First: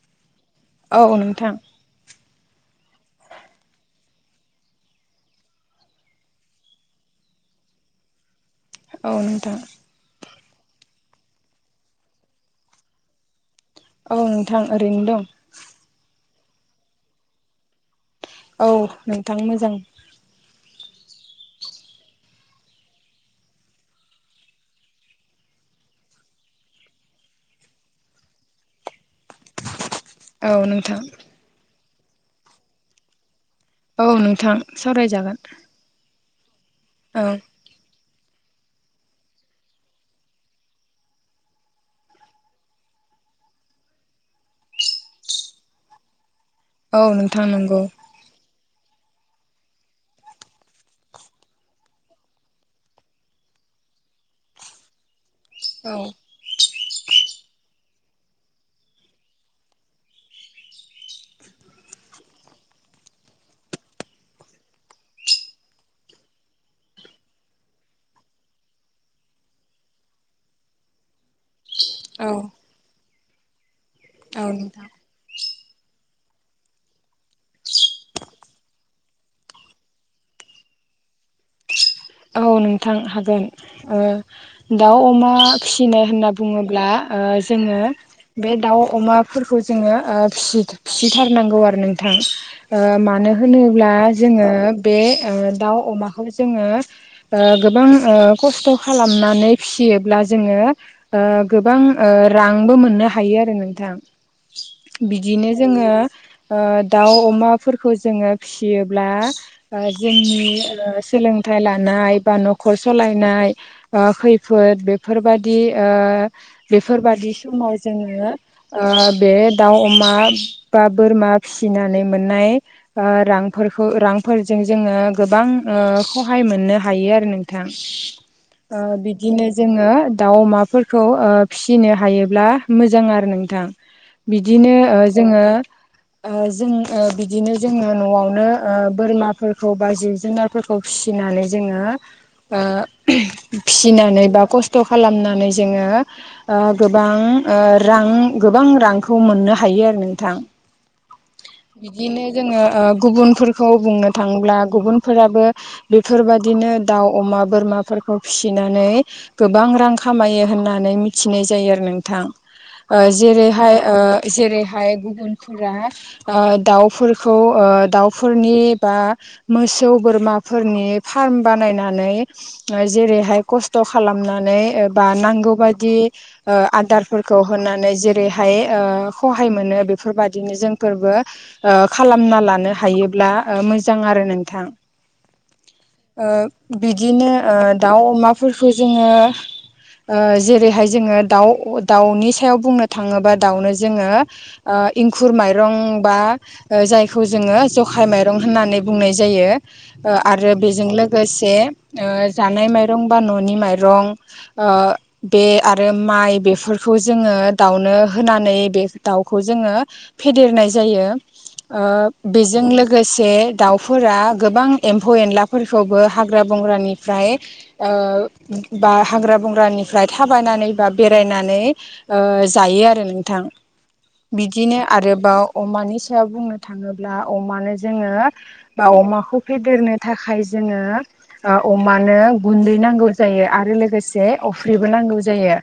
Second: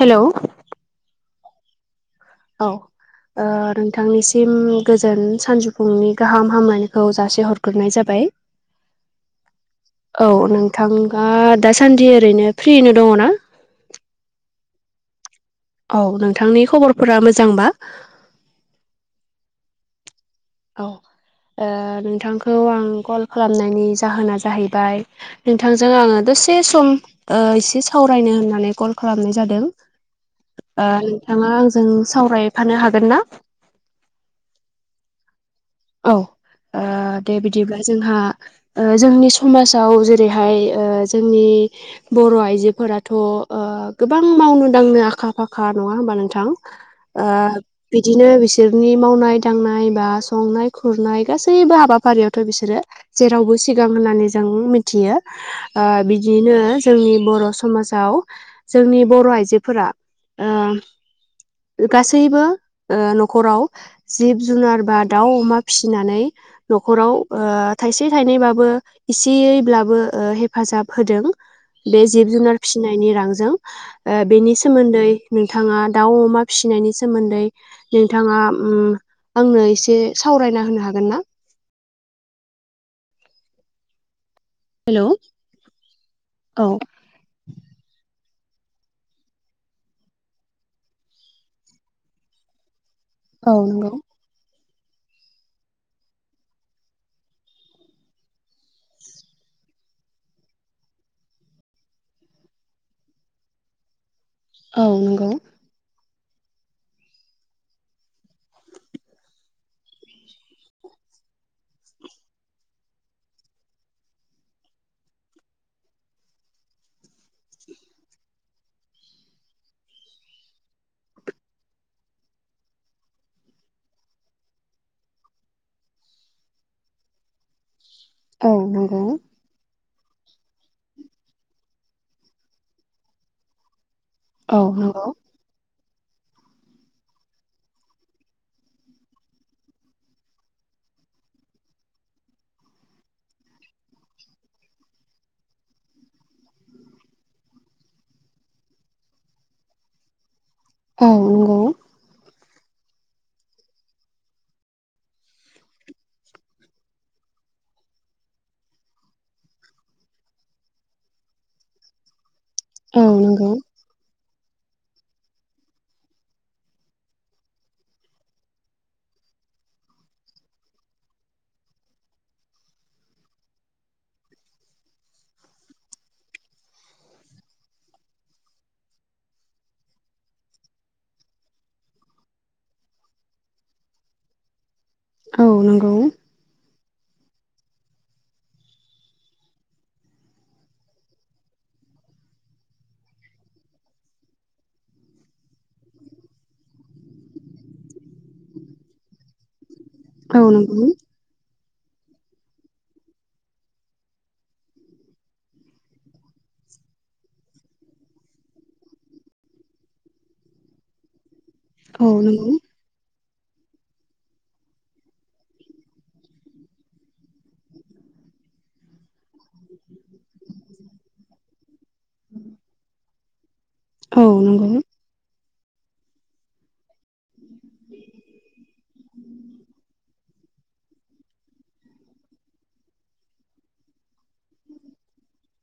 हेल' औ नोंथां औ ओ नोंथांनिसिम गोजोन सानजौफुंनि गाहाम हामलायनायखौ जासि हर ग्रोनाय जाबाय औ नोंथां औ नोंथाङा दासान्दि ओरैनो फ्रिनो दङ' ना? औ नोंथां ओरैनो दं औ नोंथांनि खबरफोरा मोजांबा औ नोंथां मोजां औ, ओ नोंथांखौ आं कल खालामनायनि जाहोना जाहैबाय नोंथांजों आङो दसे सम एसे सावरायनो होननानै कल खालामनाय जादों। औ नोंथां नोंथाङा आंजों सावरायफानो हागोन ना? औ नोंथां सावरायजागोन औ ओ औ दे बिदिब्ला जोंहा जोंनि समाजाव जेरैहाय ओ जोंनि बर' आइजोफोराथ' ओ गोबां मावनो दांनो आखा फाखा नङा होमबा नोंथां औ ओ नोंथां नंगौ बिदिनो बिसोरनि मावनाय दांनाय बा संनाय खुरनाय गासैबो हाबाफारियावथ' बिसोरो जेरावबो सिगां होननानै जों मिथियो। ओ औ बिदिनो जोंनि बर' समाजाव जोंनि बर' आइजोफोरा गासैबो ओ न'खराव जिब जुनार बा दाउ अमा फिसिनानै न'खराव ओ थाइसे थाइनैबाबो एसेयैब्लाबो हेफाजाब होदों बे जिब औ जुनार फिसिनायनि रांजों ओ बेनि नोंथां सोमोन्दै नोंथाङा दाउ अमा फिसिनायनि सोमोन्दै नोंथांङा आंनो एसे सावरायना होनो हागोन ना? औ नोंथां हागोन ओ। दाउ हेलौ अमा फिसिनाय होनना औ बुङोब्ला ओ जोङो। बे दाउ अमाफोरखौ जोङो फि फिसिथारनांगौ आरो नोंथां ओ मानो औ होनोब्ला नंगौ जोङो बे दाउ अमाखौ जोङो। ओ गोबां ओ खस्थ' खालामनानै फियोब्ला जोंङो। ओ गोबां ओ रांबो मोननो हायो आरो नोंथां औ नंगौ बिदिनो जोङो ओ दाउ अमाफोरखौ जोङो फिसियोब्ला जोंनि सोलोंथाइ लानाय बा न'खर सालायनाय ओ खैफोद बेफोरबायाददि ओ बेफोरबादि समाव जोङो ओ बे दाउ अमा बा बोरमा फिसिनानै मोननाय। ओ रांफोरखौ रांफोरजों जोङो गोबां। सहाय मोननो हायो आरो नोंथां औ ओ नंगौ बिदिनो जोङो दाउ अमाफोरखौ ओ फिसिनो हायोब्ला मोजां आरो नोंथां। औ बिदिनो नंगौ जोंङो। जों बिदिनो जोङो न'आवनो बोरमाफोरखौ बा जिब जुनारफोर खौ फिसिनानै जोंङो। ओ फिसिनानै बा खस्थ' खालामनानै जोंङो। ओ गोबां रां गोबां रांखौ मोननो हायो आरो नोंथां औ नंगौ बिदिनो जोङो गुबुनफोरखौ बुंनो थाङोब्ला गुबुनफोराबो बेफोरबायदिनो दाउ अमा बोरमाफोरखौ फिसिनानै गोबां रां खामायो होननानै मिथिनाय जायो आरो नोंथां ओ औ नंगौ जेरैहाय-श ओ जेरैहाय गुबुनफोरा ओ दाउफोरखौ ओ दाउफोरनि बा मोसौ बोरमा फोरनि फार्म बानायनानै जेरैहाय खस्थ' खालामनानै बा नांगौ बादि आदारफोरखौ होनानै जेरैहाय सहाय मोनो बेफोरबायादिनो जोंफोरबो ओ खालामना लानो हायोब्ला मोजां आरो नोंथां। औ नंगौ। ओ बिदिनो दाउ अमाफोरखौ जोंङो ओ जेरैहाय जोङो दाउ दाउनि सायाव बुंनो थाङोबा दाउनो जोंङो इंखुर माइरं बा जायखौ जोङो जखाय माइरं होननानै बुंनाय जायो औ आरो नंगौ बेजों लोगोसे जानाय माइरं बा न'नि माइरं बे आरो माइ बेफोरखौ जोङो दाउनो होनानै बे दाउखौ जोङो फेदेरनाय जायो ओ औ नंगौ बेजों लोगोसे दाउफोरा गोबां एम्फौ एनलाफोरखौबो हाग्रा बंग्रानिफ्राय ओ बा हाग्रा बंग्रानिफ्राय थाबायनानै बा बेरायनानै ओ जायो आरो नोंथां औ नंगौ बिदिनो आरोबाव अमानि सायाव बुंनो थाङोब्ला अमानो जोङो बा अमाखौ फेदेरनो थाखाय जोङो अमानो गुन्दै नांगौ जायो आरो लोगोसे अफ्रिबो नांगौ जायो।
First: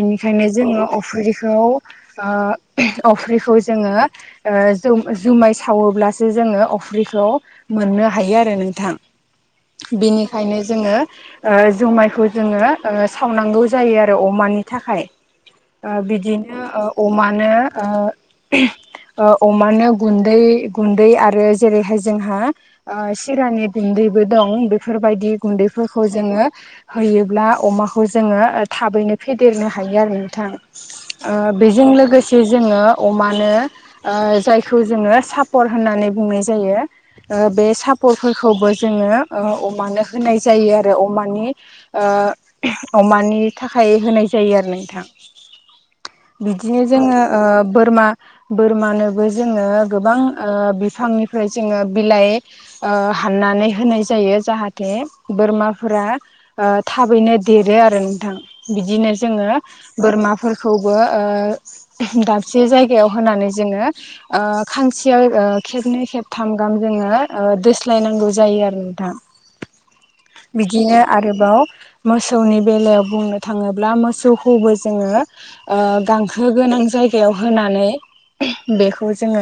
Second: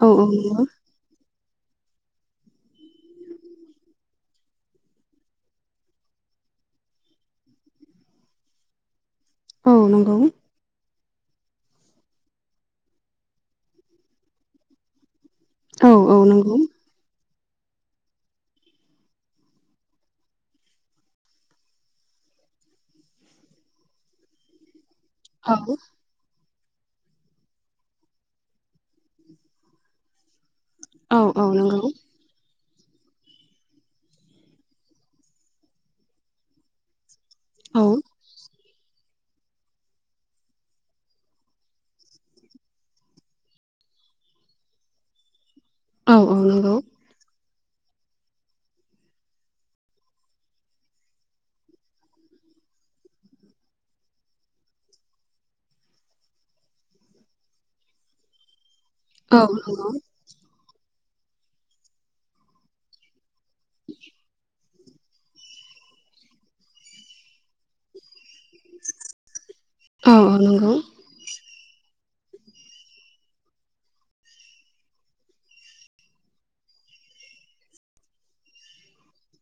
औ जोङो अफ्रिखौ अफ्रिखौ जोङो जुमाय सावोब्लासो जोङो अफ्रिखौ मोननो हायो आरो नोंथां नंगौ बेनिखायनो जोङो जुमायखौ जोङो सावनांगौ जायो आरो अमानि थाखाय औ नंगौ औ नंगौ बिदिनो अमानो अमानो गुन्दै गुन्दै आरो जेरैहाय जोंहा सिरानि दुन्दैबो दं बेफोरबायदि औ गुन्दैफोरखौ जोङो होयोब्ला अमाखौ जोङो थाबैनो फेदेरनो हायो आरो औ नोंथां। औ बेजों नंगौ लोगोसे जे जोङो अमानो जायखौ जोङो सापर् होननानै बुंनाय जायो। ओ बे औ सापरफोरखौबो जोङो अमानो होनाय जायो आरो अमानि अमानि थाखाय होनाय जायो आरो ना नोंथां। [inaudible] नंगौ बिदिनो जोङो बोरमा बोरमानोबो जोङो गोबां बिफांनिफ्राय जोङो बिलाइ हाननानै होनाय जायो जाहाथे बोरमाफोरा थाबैनो देरो आरो नोंथां बिदिनो औ जोङो नंगौ बोरमा खौबो दाबसे जायगायाव होनानै जोङो खानसेयाव खेबनै खेबथाम जन ज नों औ औ नंगौ बिदिनो आरोबाव मोसौनि बेलायाव बुंनो थाङोब्ला मोसौखौबो जोङो गांसो गोनां जायगायाव होनानै बेखौ जोङो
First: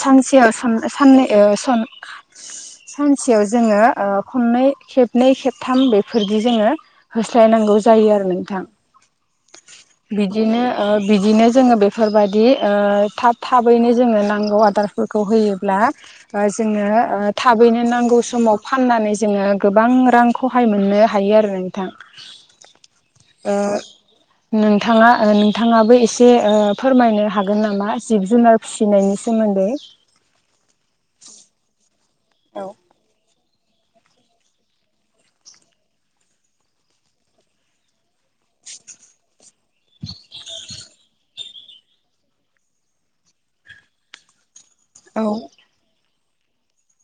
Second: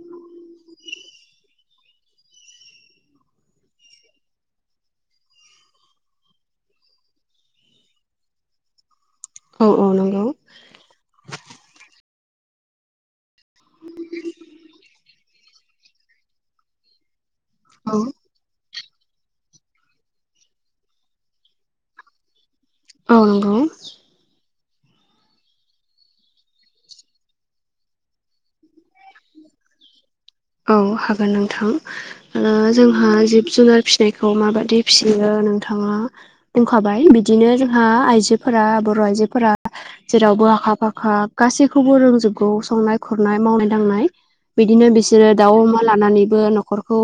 सानसेयाव साननै सानसेयाव जोङो खननै खेबनै खेबथाम बेफोरदि जोङो होस्लायनांगौ जायो आरो नोंथां औ औ नोंथां। बिदिनो बिदिनो जोङो बेफोरबायदि थाब थाबैनो जोङो नांगौ आदारफोरखौ होयो। जोनो थाबैनो नांगौ औ समाव फाननानै जोङो गोबां रां खहाय मोननो हायो आरो नोंथां औ नंगौ ओ नोंथाङा नोंथाङाबो एसे ओ फोरमायनो हागोन नामा जिब जुनार फिसिनायनि सोमोन्दै औ हागोन नोंथां ओ औ जोंहा जिब जुनार फि नायखौ माबायदि फिसियो नोंथाङा बुंखाबाय बिदिनो जोंहा आइजो फोरा बर' आइजोफोरा जेरावबो आखा फाखा गासैखौबो रोंजोबगौ संनाय खुरनाय मावनाय दांनाय बिदिनो औ बिसोरो दाउ अमा लानानैबो न'खर खौ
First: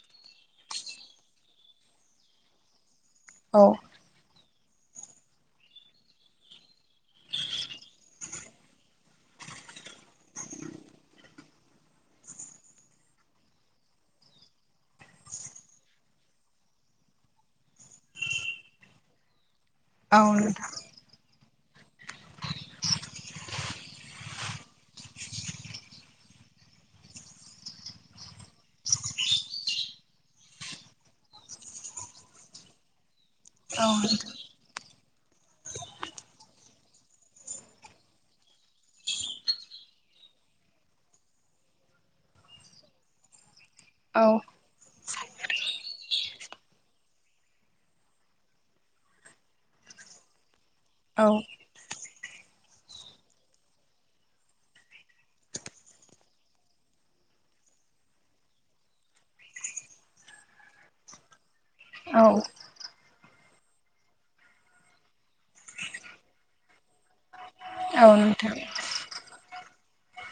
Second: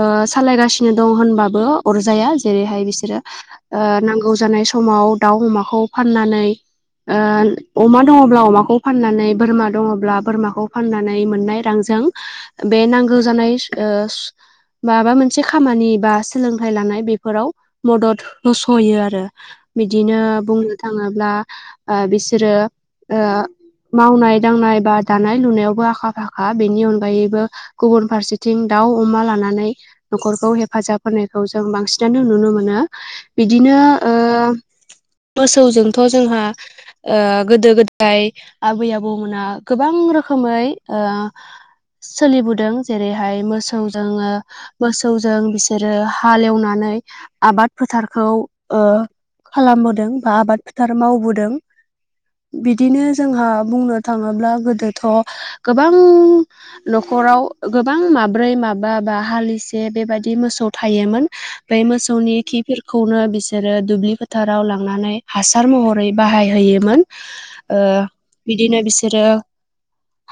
ओ सालायगासिनो दं होनबाबो अरजाया जेरैहाय बिसोरो औ नांगौ जानाय समाव दाउ अमाखौ फाननानै ओ अमा दङ'ब्ला अमाखौ फाननानै बोरमा दङ'ब्ला बोरमाखौ फाननानै मोननाय रांजों बे नांगौ जानाय ओ माबा मोनसे खामानि बा सोलोंथाइ लानाय बेफोराव मदद होस'यो आरो बिदिनो बुंनो थाङोब्ला ओ बिसोरो ओ मावनाय दांनाय बा दानाय लुनायावबो आखा फाखा बेनि अनगा गायैबो गुबुन फारसेथिं दाउ अमा लानानै न'खरखौ हेफाजाब होनायखौ जों बांसिनानो नुनो मोनो। बिदिनो ओ मोसौजोंथ' जोंहा ओ गोदो गोदाय आबै आबौमोना गोबां रोखोमै ओ सोलिबोदों जेरैहाय मोसौ औ जोङो? मोसौजों बिसोरो हालेवनानै आबाद फोथारखौ ओ खालामबोदों बा आबाद फोथार औ मावबोदों। बिदिनो जोंहा बुंनो थाङोब्ला गोदोथ' गोबां न'खराव गोबां माब्रै माबा बा हालिसे बेबादि मोसौ थायोमोन। बे औ मोसौनि खिफोर खौनो बिसोरो दुब्लि फोथाराव लांनानै हासार महरै बाहायहोयोमोन। ओ नोंथां बिदिनो बिसोरो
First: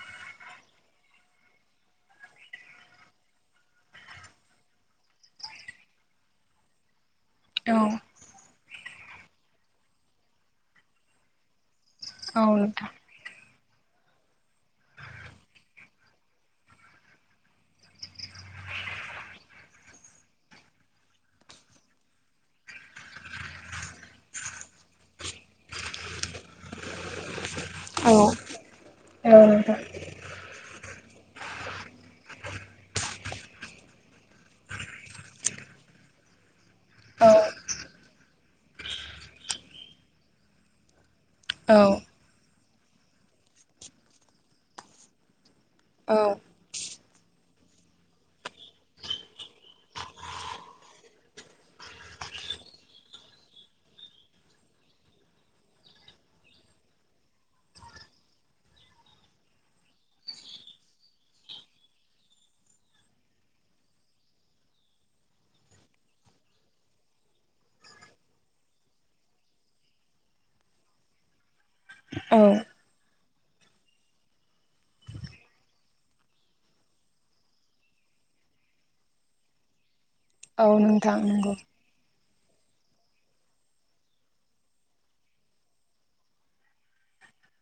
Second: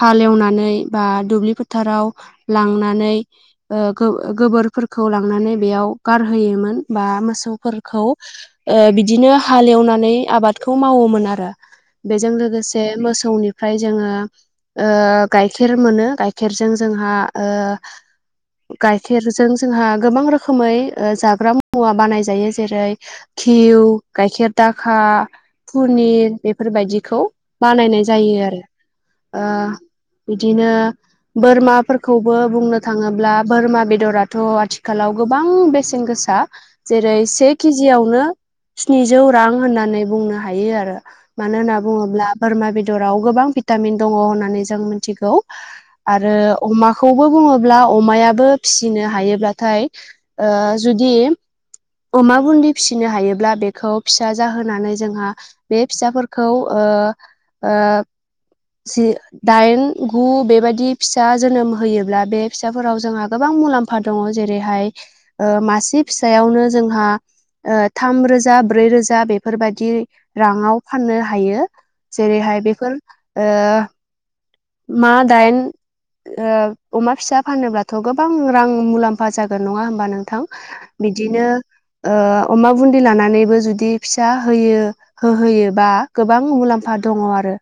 हालेवनानै बा दुब्लि फोथाराव लांनानै ओ गोब गोबोरफोरखौ लांनानै बेयाव गारहोयोमोन। बा मोसौ औ फोरखौ ओ बिदिनो हालेवनानै आबादखौ मावोमोन आरो। बेजों औ लोगोसे नोंथां मोसौनिफ्राय जोङो? ओ गाय खेर मोनो गाइखेरजों जोंहा ओ गाइखेरजों जोंहा गोबां रोखोमै ओ जाग्रा मुवा बानाय जायो। जेरै घिउ गाइखेर दाखा पुनिर बेफोरबायदिखौ बानायनाय औ जायो। आरो औ ओ नोंथां बिदिनो बोरमाफोरखौबो बुंनो थाङोब्ला बोरमा बेदराथ' आथिखालाव गोबां बेसेन गोसा। दा जेरै से केजियावनो स्निजौ रां होननानै बुंनो हायो आरो। मानो होनना औ बुङोब्ला बोरमा बेदराव गोबां भिटामिन दङ' होननानै जों मिथिगौ। औ आरो अमाखौबो बुङोब्ला अमायाबो फिसिनो हायोब्लाथाय ओ जुदि अमा बुन्दि फिसिनो हायोब्ला बेखौ फिसा जाहोनानै जोंहा बे फिसाफोरखौ ओ ओ जि दाइन गु बेबायदि फिसा जोनोम होयोब्ला? बे फिसाफोराव जोंहा गोबां मुलाम्फा। फा दङ' जेरैहाय ओ मासे फिसायावनो जोंहा ओ थाम रोजा ब्रै रोजा बेफोरबायदि राङाव फाननो हायो। जेरैहाय बेफोर ओ मा दाइन ओ अमा फिसा फानोब्लाथ' गोबां रां मुलाम्फा जागोन नङा होमबा नोंथां? औ नोंथां बिदिनो नंगौ ओ अमा बुन्दि लानानैबो जुदि फिसा होयो होहोयोबा गोबां मुलाम्फा दङ आरो।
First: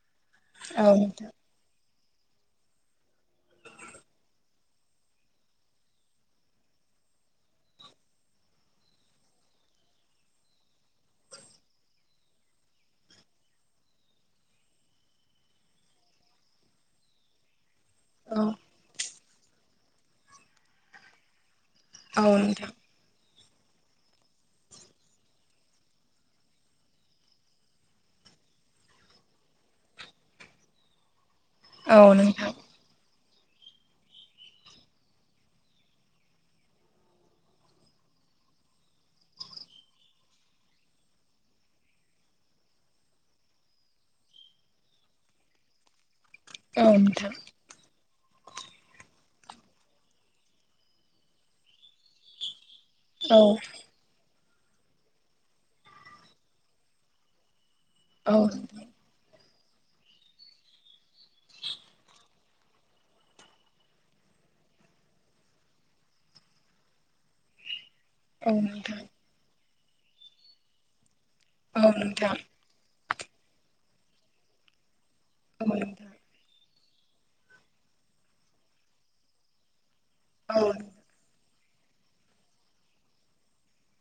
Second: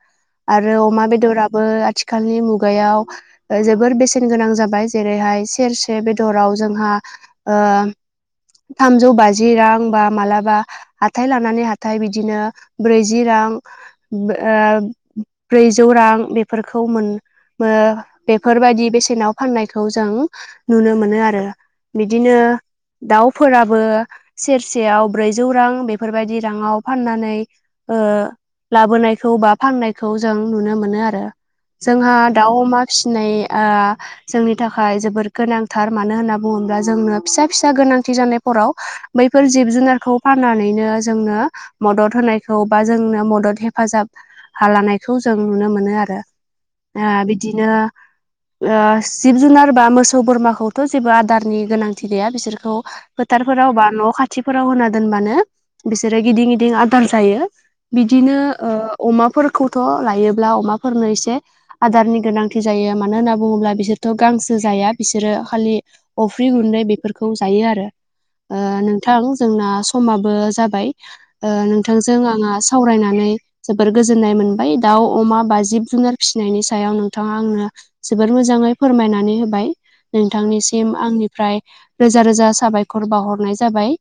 आरो औ अमा नोंथां बेदराबो आथिखालनि मुगायाव जोबोर बेसेन गोनां जाबाय। जेरैहाय सेरसे बेदराव जोंहा? थामजौ बाजि रां बा मालाबा हाथाय लानानै हाथाय बिदिनो ब्रैजि रां ब्रैजौ रां बे औ बेफोरबायदि बेसेनाव फाननायखौ जों नुनो मोनो आरो। औ बिदिनो नोंथां दाउफोराबो सेरसेयाव ब्रैजौ रां बेफोरबायदि राङाव फाननानै लाबोनायखौ बा फाननायखौ जों नुनो मोनो आरो। औ जोंहा नोंथां दाउ अमा फिसिनाय जोंनि थाखाय जोबोद गोनांथार मानो होनना बुङोब्ला जोंनो फिसा फिसा गोनांथि जानायफोराव बैफोर जिब जुनारखौ फाननानैनो जोंनो मदद होनायखौ बा जोंनो मदद हेफाजाब लानायखौ जों नुनो मोनो आरो औ नोंथां बिदिनो जिब जुनार बा मोसौ बोरमाखौथ' जेबो आदारनि गोनांथि गैया। बिसोरखौ औ फोथारफोराव बा न' खाथिफोराव होना दोनबानो बिसोरो गिदिं गिदिं आदार जायो। औ बिदिनो अमाफोरखौथ' लायोब्ला अमाफोरनो एसे से आदारनि गोनांथि जायो मानो होनना बुङोब्ला बिसोरथ' गांसो जाया? बिसोरो खालि अफ्रि गुन्दै बेफोरखौ जायो आरो नोंथां जोंना समाबो जाबाय औ नोंथांजों नोंथां आंहा सावरायनानै जोबोर गोजोन्नाय मोनबाय दाउ अमा बा औ जिब जुनार नोंथां फिनायनि सायाव आं नोंथाङा आंनो जोबोर मोजाङै फोरमायनानै होबाय औ नोंथांनिसिम आंनिफ्राय रोजा रोजा साबायखर बावहरनाय जाबाय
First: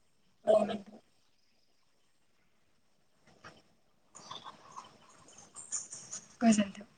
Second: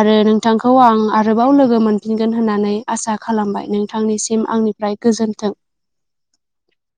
आरो औ नोंथांखौ आं आरोबाव लोगो मोनफिनगोन होननानै आसा खालामबाय नोंथांनिसिम आंनिफ्राय गोजोन्थों। गोजोन्थों